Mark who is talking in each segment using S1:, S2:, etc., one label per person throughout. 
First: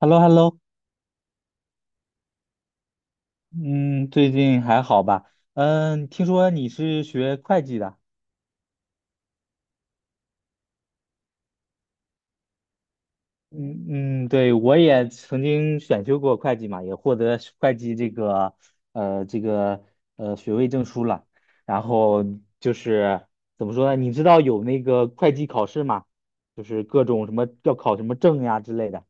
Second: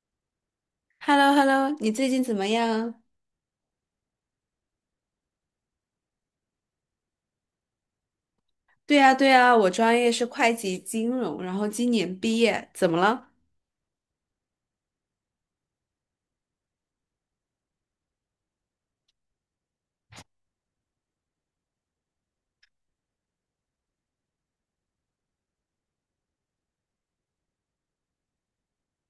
S1: h e l l o h e l l o。
S2: h e l l o h e l l o 你最近怎么样？
S1: 嗯，最近还好吧？听说你是学会计的。
S2: 对呀，对呀，我专业是会计金融，然后今年毕业，怎么了？
S1: 嗯对，我也曾经选修过会计嘛，也获得会计这个呃这个学位证书了。然后就是怎么说呢？你知道有那个会计考试吗？就是各种什么要考什么证呀之类的。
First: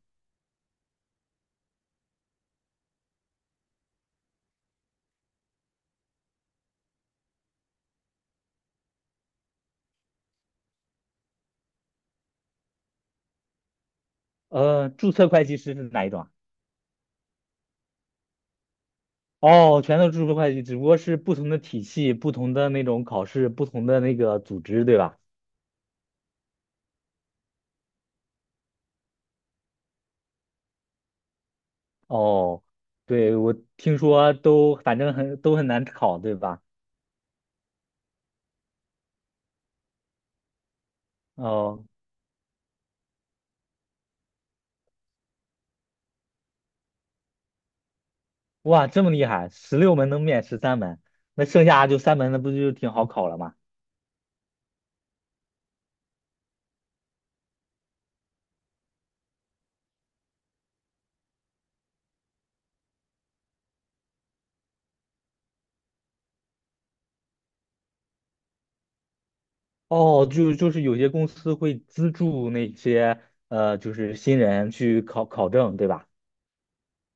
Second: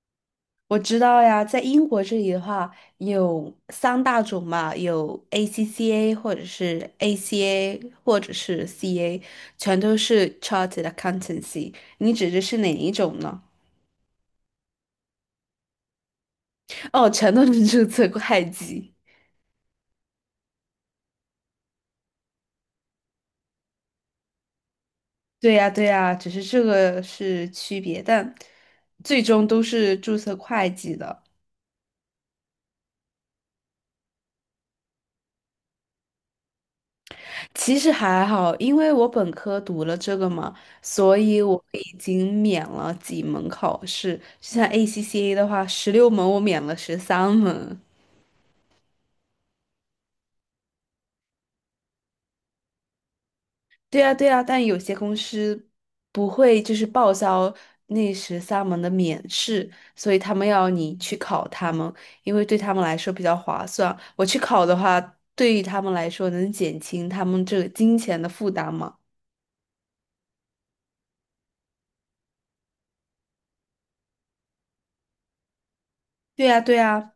S2: 我知道呀，在英国这里的话，有三大种嘛，有 ACCA 或者是 ACA 或者是 CA，全都是 Chartered Accountancy。你指的是哪一种呢？
S1: 注册会计师是哪一种啊？
S2: 哦，全都是注册会计。
S1: 哦，全都是注册会计，只不过是不同的体系、不同的那种考试、不同的那个组织，对吧？
S2: 对呀，对呀，只是这个是区别，但最终都是注册会计的。
S1: 哦，对，我听说都反正很很难考，对吧？
S2: 其实还好，因为我本科读了这个嘛，所以我
S1: 哦，
S2: 已经免了几门考试。就像 ACCA 的话，16门我免了十三门。
S1: 哇，这么厉害，十六门能免十三门，那剩下就三门，那不就挺好考了吗？
S2: 对呀，对呀，但有些公司不会就是报销那十三门的免试，所以他们要你去考他们，因为对他们来说比较划算。我去考的话，对于他们来说能减轻他们这个金钱的负担嘛。
S1: 哦，就是有些公司会资助那些就是新人去考证，对吧？
S2: 对呀，对呀，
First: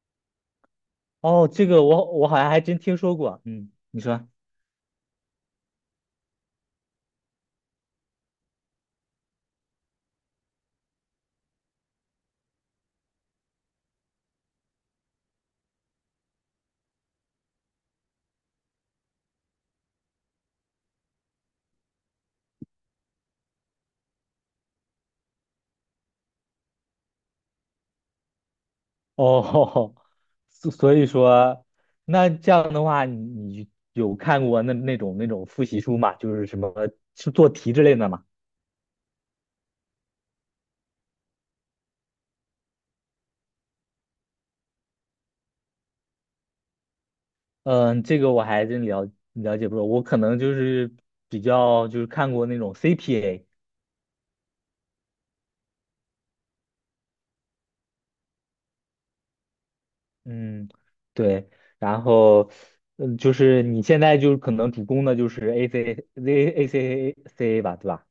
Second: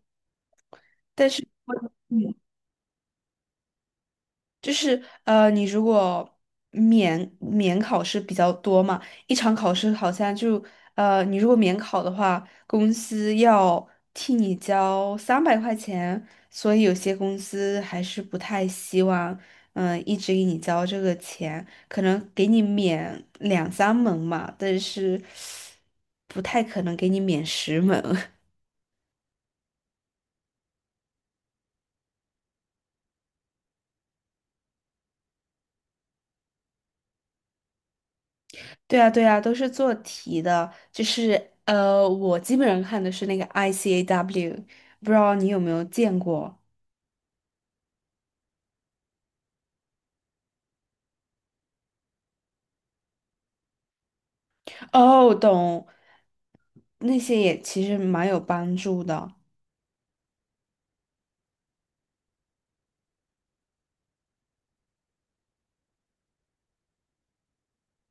S2: 但是。
S1: 哦，这个我
S2: 嗯。
S1: 好像还真听说过，嗯，你说。
S2: 就是你如果免考试比较多嘛，一场考试好像就你如果免考的话，公司要替你交300块钱，所以有些公司还是不太希望一直给你交这个钱，可能给你免两三门嘛，但是不太可能给你免10门。
S1: 哦，所以说，那这样的话，你有看过那种复习书吗？就是什么是做题之类的吗？
S2: 对啊，对啊，都是做题的，就是我基本上看的是那个 ICAW，不知道你有没有见过？
S1: 嗯，这个我还真了解不多，我可能就是比较就是看过那种 CPA。
S2: 哦，懂，那些也其实蛮有帮助的。
S1: 嗯，对，然后就是你现在就是可能主攻的就是 ACA CA 吧，对吧？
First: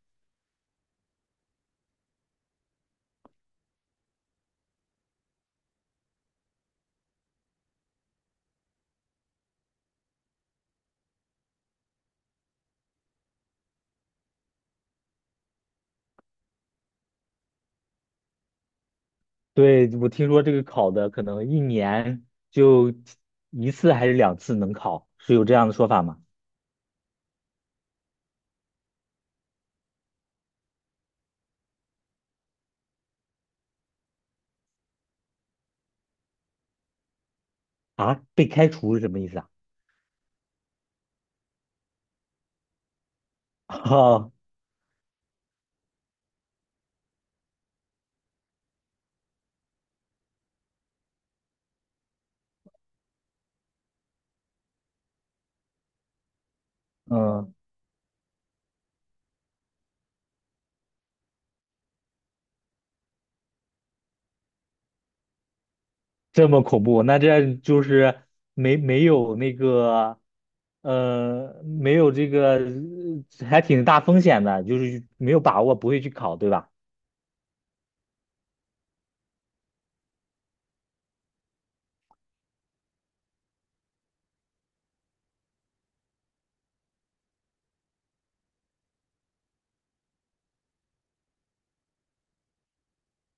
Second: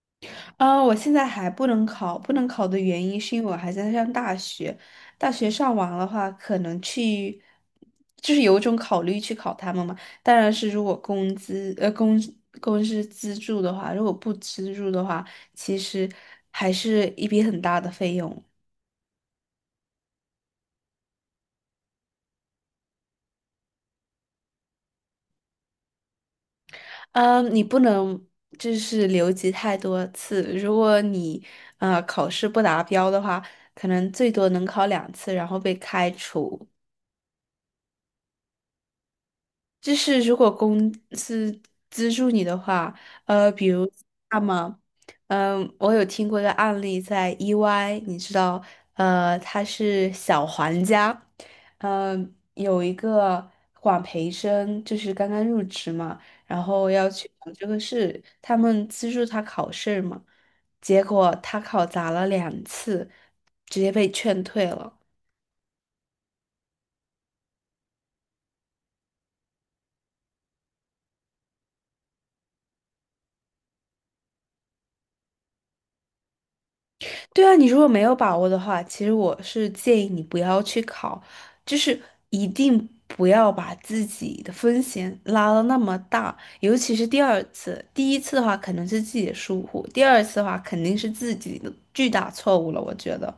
S2: 啊，我现在还不能考，不能考的原因是因为我还在上大学。大学上完的话，可能去，就是有一种考虑去考他们嘛。当然是如果工资，公司资助的话，如果不资助的话，其实还是一笔很大的费用。
S1: 对，我听说这个考的可能一年就一次还是两次能考，是有这样的说法吗？
S2: 嗯，你不能就是留级太多次。如果你考试不达标的话，可能最多能考两次，然后被开除。
S1: 啊，被开除是什么意思啊？
S2: 就是如果公司资助你的话，比 如
S1: 哦，
S2: 那么，我有听过一个案例，在 EY，你知道，他是小黄家，有一个管培生，就是刚刚入职嘛，然后要去考
S1: 嗯，
S2: 这个试，他们资助他考试嘛，结果他考砸了两次，直接被劝退了。
S1: 这么恐怖，那这就是没有那个，没有这个，还挺大风险的，就是没有把握，不会去考，对吧？
S2: 对啊，你如果没有把握的话，其实我是建议你不要去考，就是一定不要把自己的风险拉到那么大，尤其是第二次，第一次的话可能是自己的疏忽，第二次的话肯定是自己的巨大错误了，我觉得。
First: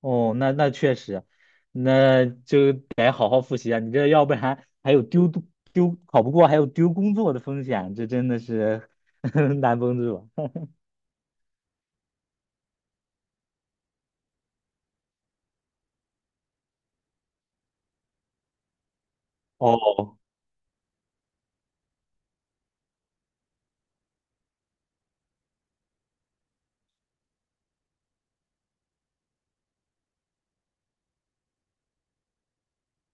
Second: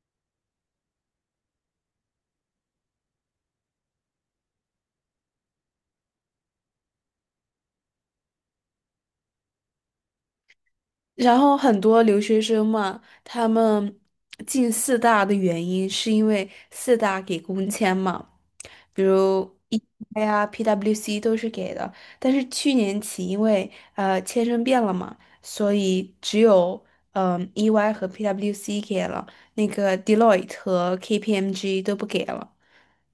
S1: 哦，那那确实，那就得好好复习啊！你这要不然还有丢考不过，还有丢工作的风险，这真的是 难绷住。
S2: 然后很多留学生嘛，他们进四大的原因是因为四大给工签嘛，比如
S1: 哦
S2: EY 呀、PWC 都是给的。但是去年起，因为签证变了嘛，所以只有EY 和 PWC 给了，那个 Deloitte 和 KPMG 都不给了。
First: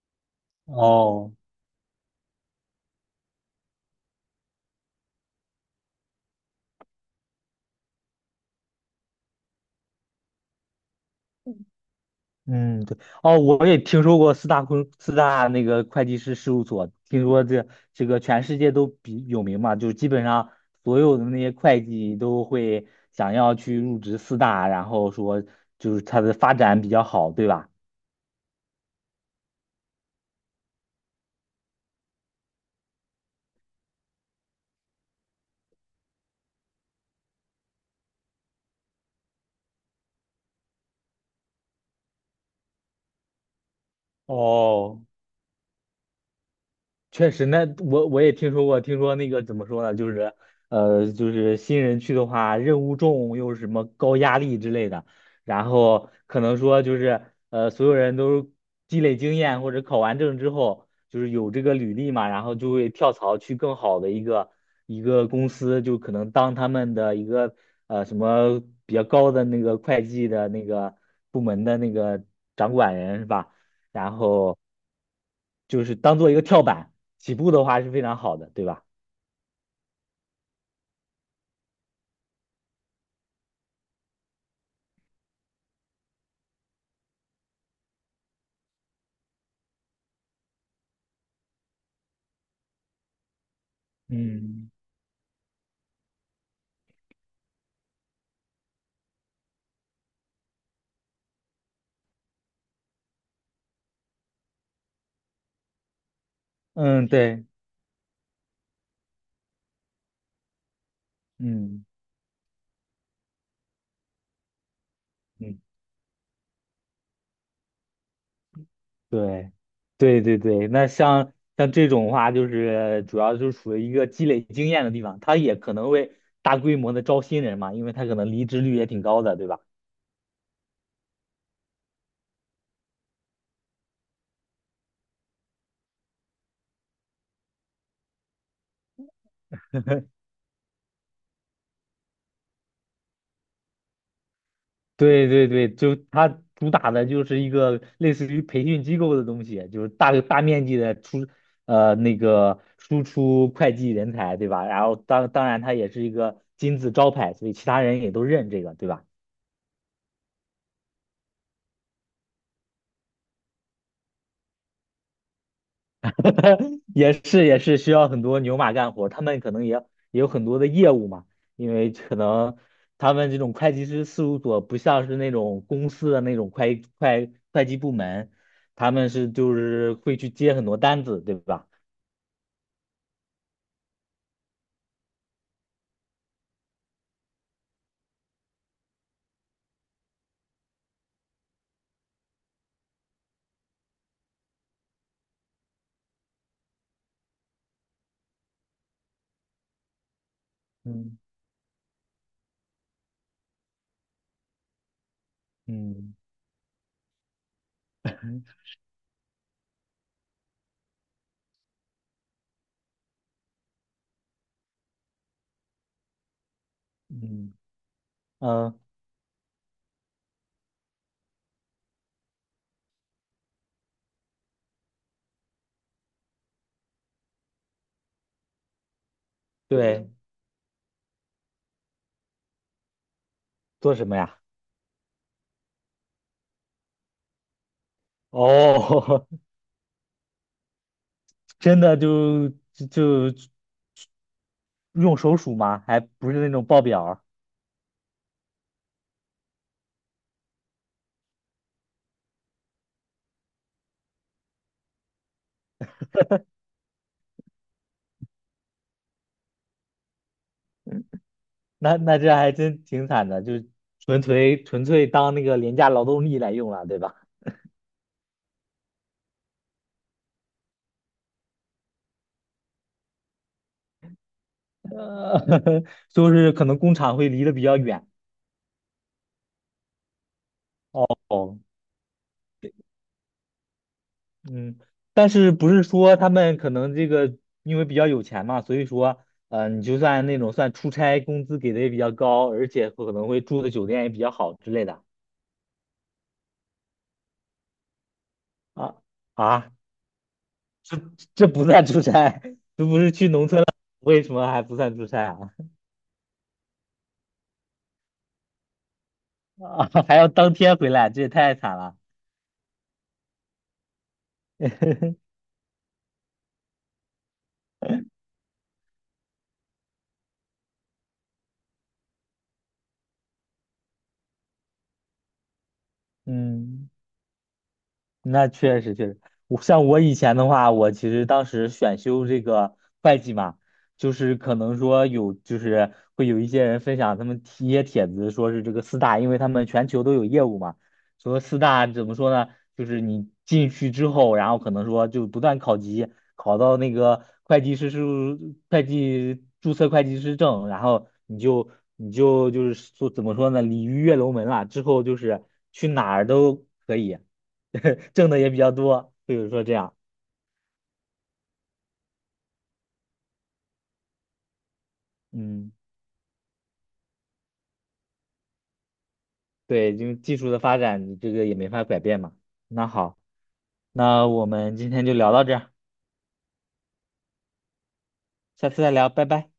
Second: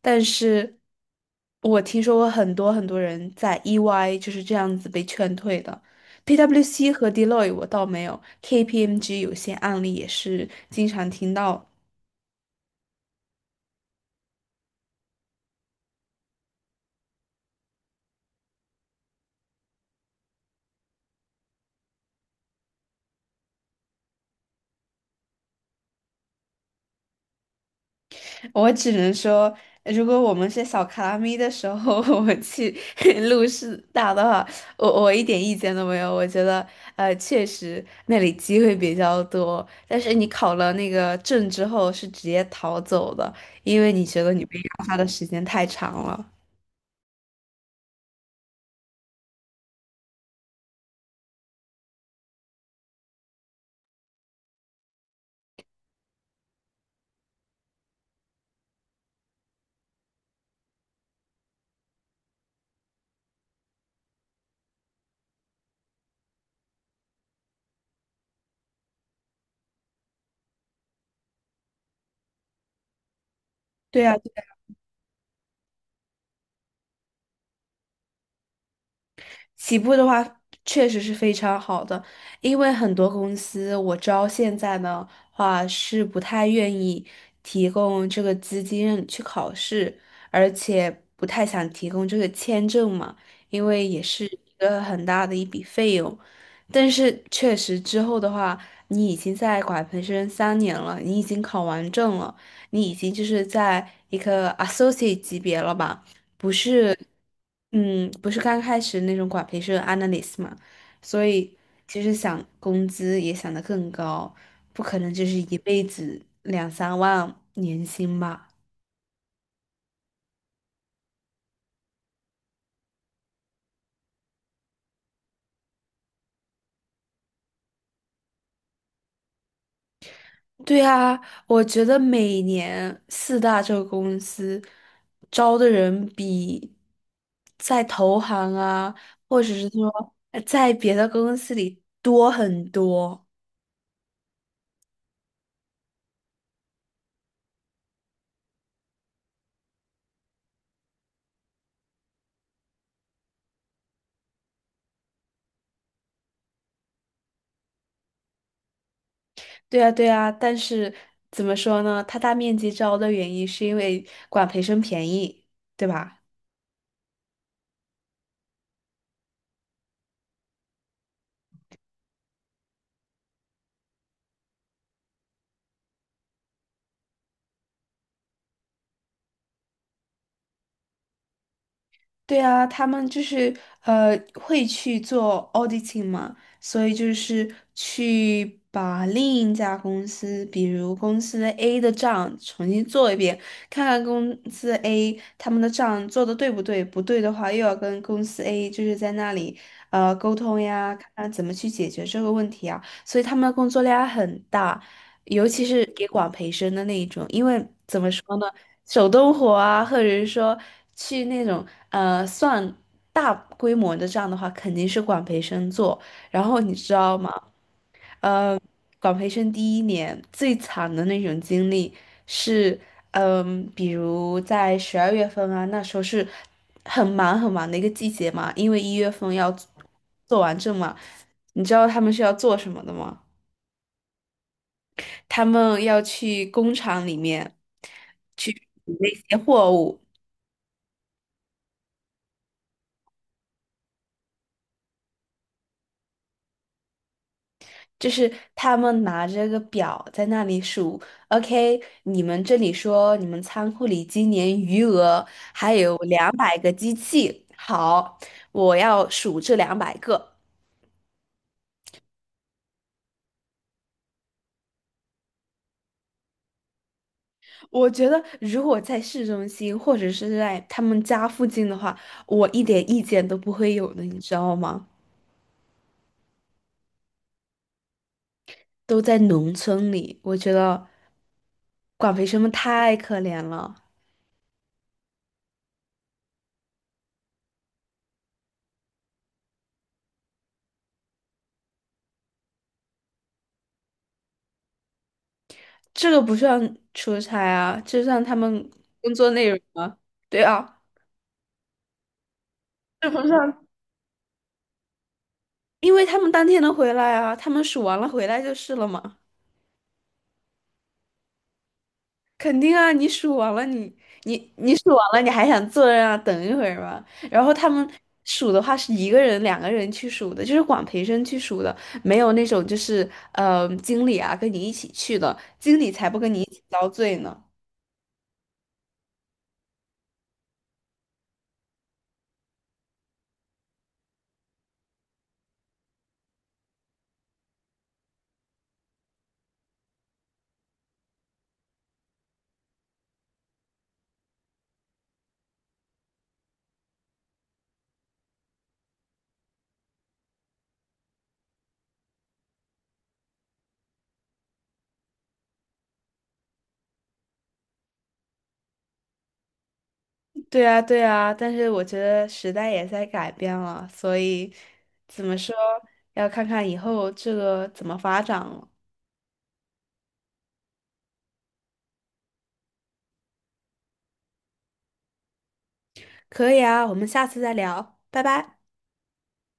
S2: 但是
S1: 哦。
S2: 我听说过很多很多人在 EY 就是这样子被劝退的。PwC 和 Deloitte 我倒没有，KPMG 有些案例也是经常听到。
S1: 嗯，对。哦，我也听说过四大那个会计师事务所，听说这个全世界都比有名嘛，就基本上所有的那些会计都会想要去入职四大，然后说就是它的发展比较好，对吧？
S2: 我只能说，如果我们是小卡拉咪的时候，我们去 录视大的话，我一点意见都没有。我觉得，确实那里机会比较多，但是你考了那个证之后是直接逃走的，因为你觉得你被压榨
S1: 哦，
S2: 的时间太长了。
S1: 确实。那我我也听说过，听说那个怎么说呢，就是新人去的话，任务重又是什么高压力之类的，然后可能说所有人都积累经验或者考完证之后，就是有这个履历嘛，然后就会跳槽去更好的一个公司，就可能当他们的一个什么比较高的那个会计的那个部门的那个掌管人是吧？
S2: 对啊，
S1: 然后就是当做一个跳板，起步的话是非常好的，对吧？
S2: 起步的话确实是非常好的，因为很多公司我知道现在的话是不太愿意提供这个资金让你去考试，而且不太想提供这个签证嘛，因为也是一
S1: 嗯
S2: 个很大的一笔费用。但是确实之后的话，你已经在管培生3年了，你已经考完证了，你已经就是在一个 associate 级别了吧，不是。
S1: 嗯，对，
S2: 嗯，不是刚开始那种管培是 analyst 嘛，所以
S1: 嗯，
S2: 其实想工资也想得更高，不可能就是一
S1: 嗯,
S2: 辈子两三万年薪吧。
S1: 对，对对对。那像这种的话，就是主要就是属于一个积累经验的地方，他也可能会大规模的招新人嘛，因为他可能离职率也挺高的，对吧？
S2: 对啊，我觉得每年四大这个公司招的人比在投行啊，或者是说在别的公司里多很多。
S1: 对对对，就它主打的就是一个类似于培训机构的东西，就是大面积的出呃那个输出会计人才，对吧？然后当然它也是一个金字招牌，所以其他人也都认这个，对吧？
S2: 对啊，对啊，但是怎么说呢？它大面积招的原因是因为管培生便宜，对吧？
S1: 也是也是需要很多牛马干活，他们可能也有很多的业务嘛，因为可能他们这种会计师事务所不像是那种公司的那种会计部门，他们是就是会去接很多单子，对吧？
S2: 对啊，他们就是会去做 auditing 嘛，所以就是去把另一家公司，比如公司 A 的账重新做一遍，看看公司 A 他们的账做的对不对，不对的话又要跟公司 A 就是在那里沟通呀，看
S1: 嗯。
S2: 看怎么去解决这个问题啊，所以他们的工作量很大，尤其是给
S1: 嗯
S2: 管培生的那一种，因为怎么说
S1: 嗯
S2: 呢？手动活啊，或者是说去那种算大规模的这样的话，肯定是管培生做。然后你知道吗？
S1: 嗯
S2: 呃，
S1: 嗯,
S2: 管培生第一年最惨的那种经历是，比如在12月份啊，那时候是很忙很忙的一个季节嘛，因为1月份要做
S1: 对，
S2: 做完证嘛。你知道他们是要做什么的吗？
S1: 做什么呀？
S2: 他们要去工厂里面去取那
S1: 哦，
S2: 些货物。
S1: 真的就用手数吗？还不是那种报表儿。
S2: 就是他们拿着个表在那里数，OK，你们这里说你们仓库里今年余额还有两百个机器，好，我要数这两百个。
S1: 那那这还真挺惨的，就纯粹当那个廉价劳动力来用了，对吧？
S2: 我觉得如果在市中心或者是在他们家附近的话，我一点意见都不会有的，你知道吗？
S1: 呃，就是可能工厂会离得比较远。
S2: 都在农村里，我觉得
S1: 哦。
S2: 管培生们太可怜了。
S1: 嗯，但是不是说他们可能这个因为比较有钱嘛，所以说，你就算那种算出差，工资给的也比较高，而且可能会住的酒店也比较好之类的。
S2: 这个不算出差啊，这算他们
S1: 啊
S2: 工作内容
S1: 啊，
S2: 啊。对啊。
S1: 这这不算出差，这不
S2: 是
S1: 是
S2: 不
S1: 去
S2: 是
S1: 农村了，为什么还不算出差啊？
S2: 因为他们当天能回来啊，他们数完了回来就是了嘛。
S1: 啊，还要当天回来，这也太惨了。
S2: 肯定啊，你数完了你，你数完了，你 还想坐在那啊？等一会儿吗？然后他们数的话是一个人、两个人去数的，就是管培生去数的，没有那种就是经理啊跟你一起去的，经理才不跟你一起遭
S1: 嗯。
S2: 罪呢。
S1: 那确实确实，我我以前的话，我其实当时选修这个会计嘛，就是可能说有，就是会有一些人分享他们一些帖子，说是这个四大，因为他们全球都有业务嘛，说四大怎么说呢？就是你进去之后，然后可能说就不断考级，考到那个会计注册会计师证，然后你就是说怎么说呢？鲤鱼跃龙门了，之后就是去哪儿都可以。挣的也比较多，比如说这样。
S2: 对啊，对啊，但是我觉得时代也在改变了，所以怎么说，
S1: 嗯，
S2: 要看看以后这个怎么发展了。
S1: 对，因为技术的发展，你这个也没法改变嘛。那好，那我们今天就聊到这儿，
S2: 可以啊，我们下次再聊，拜拜。
S1: 下次再聊，拜拜。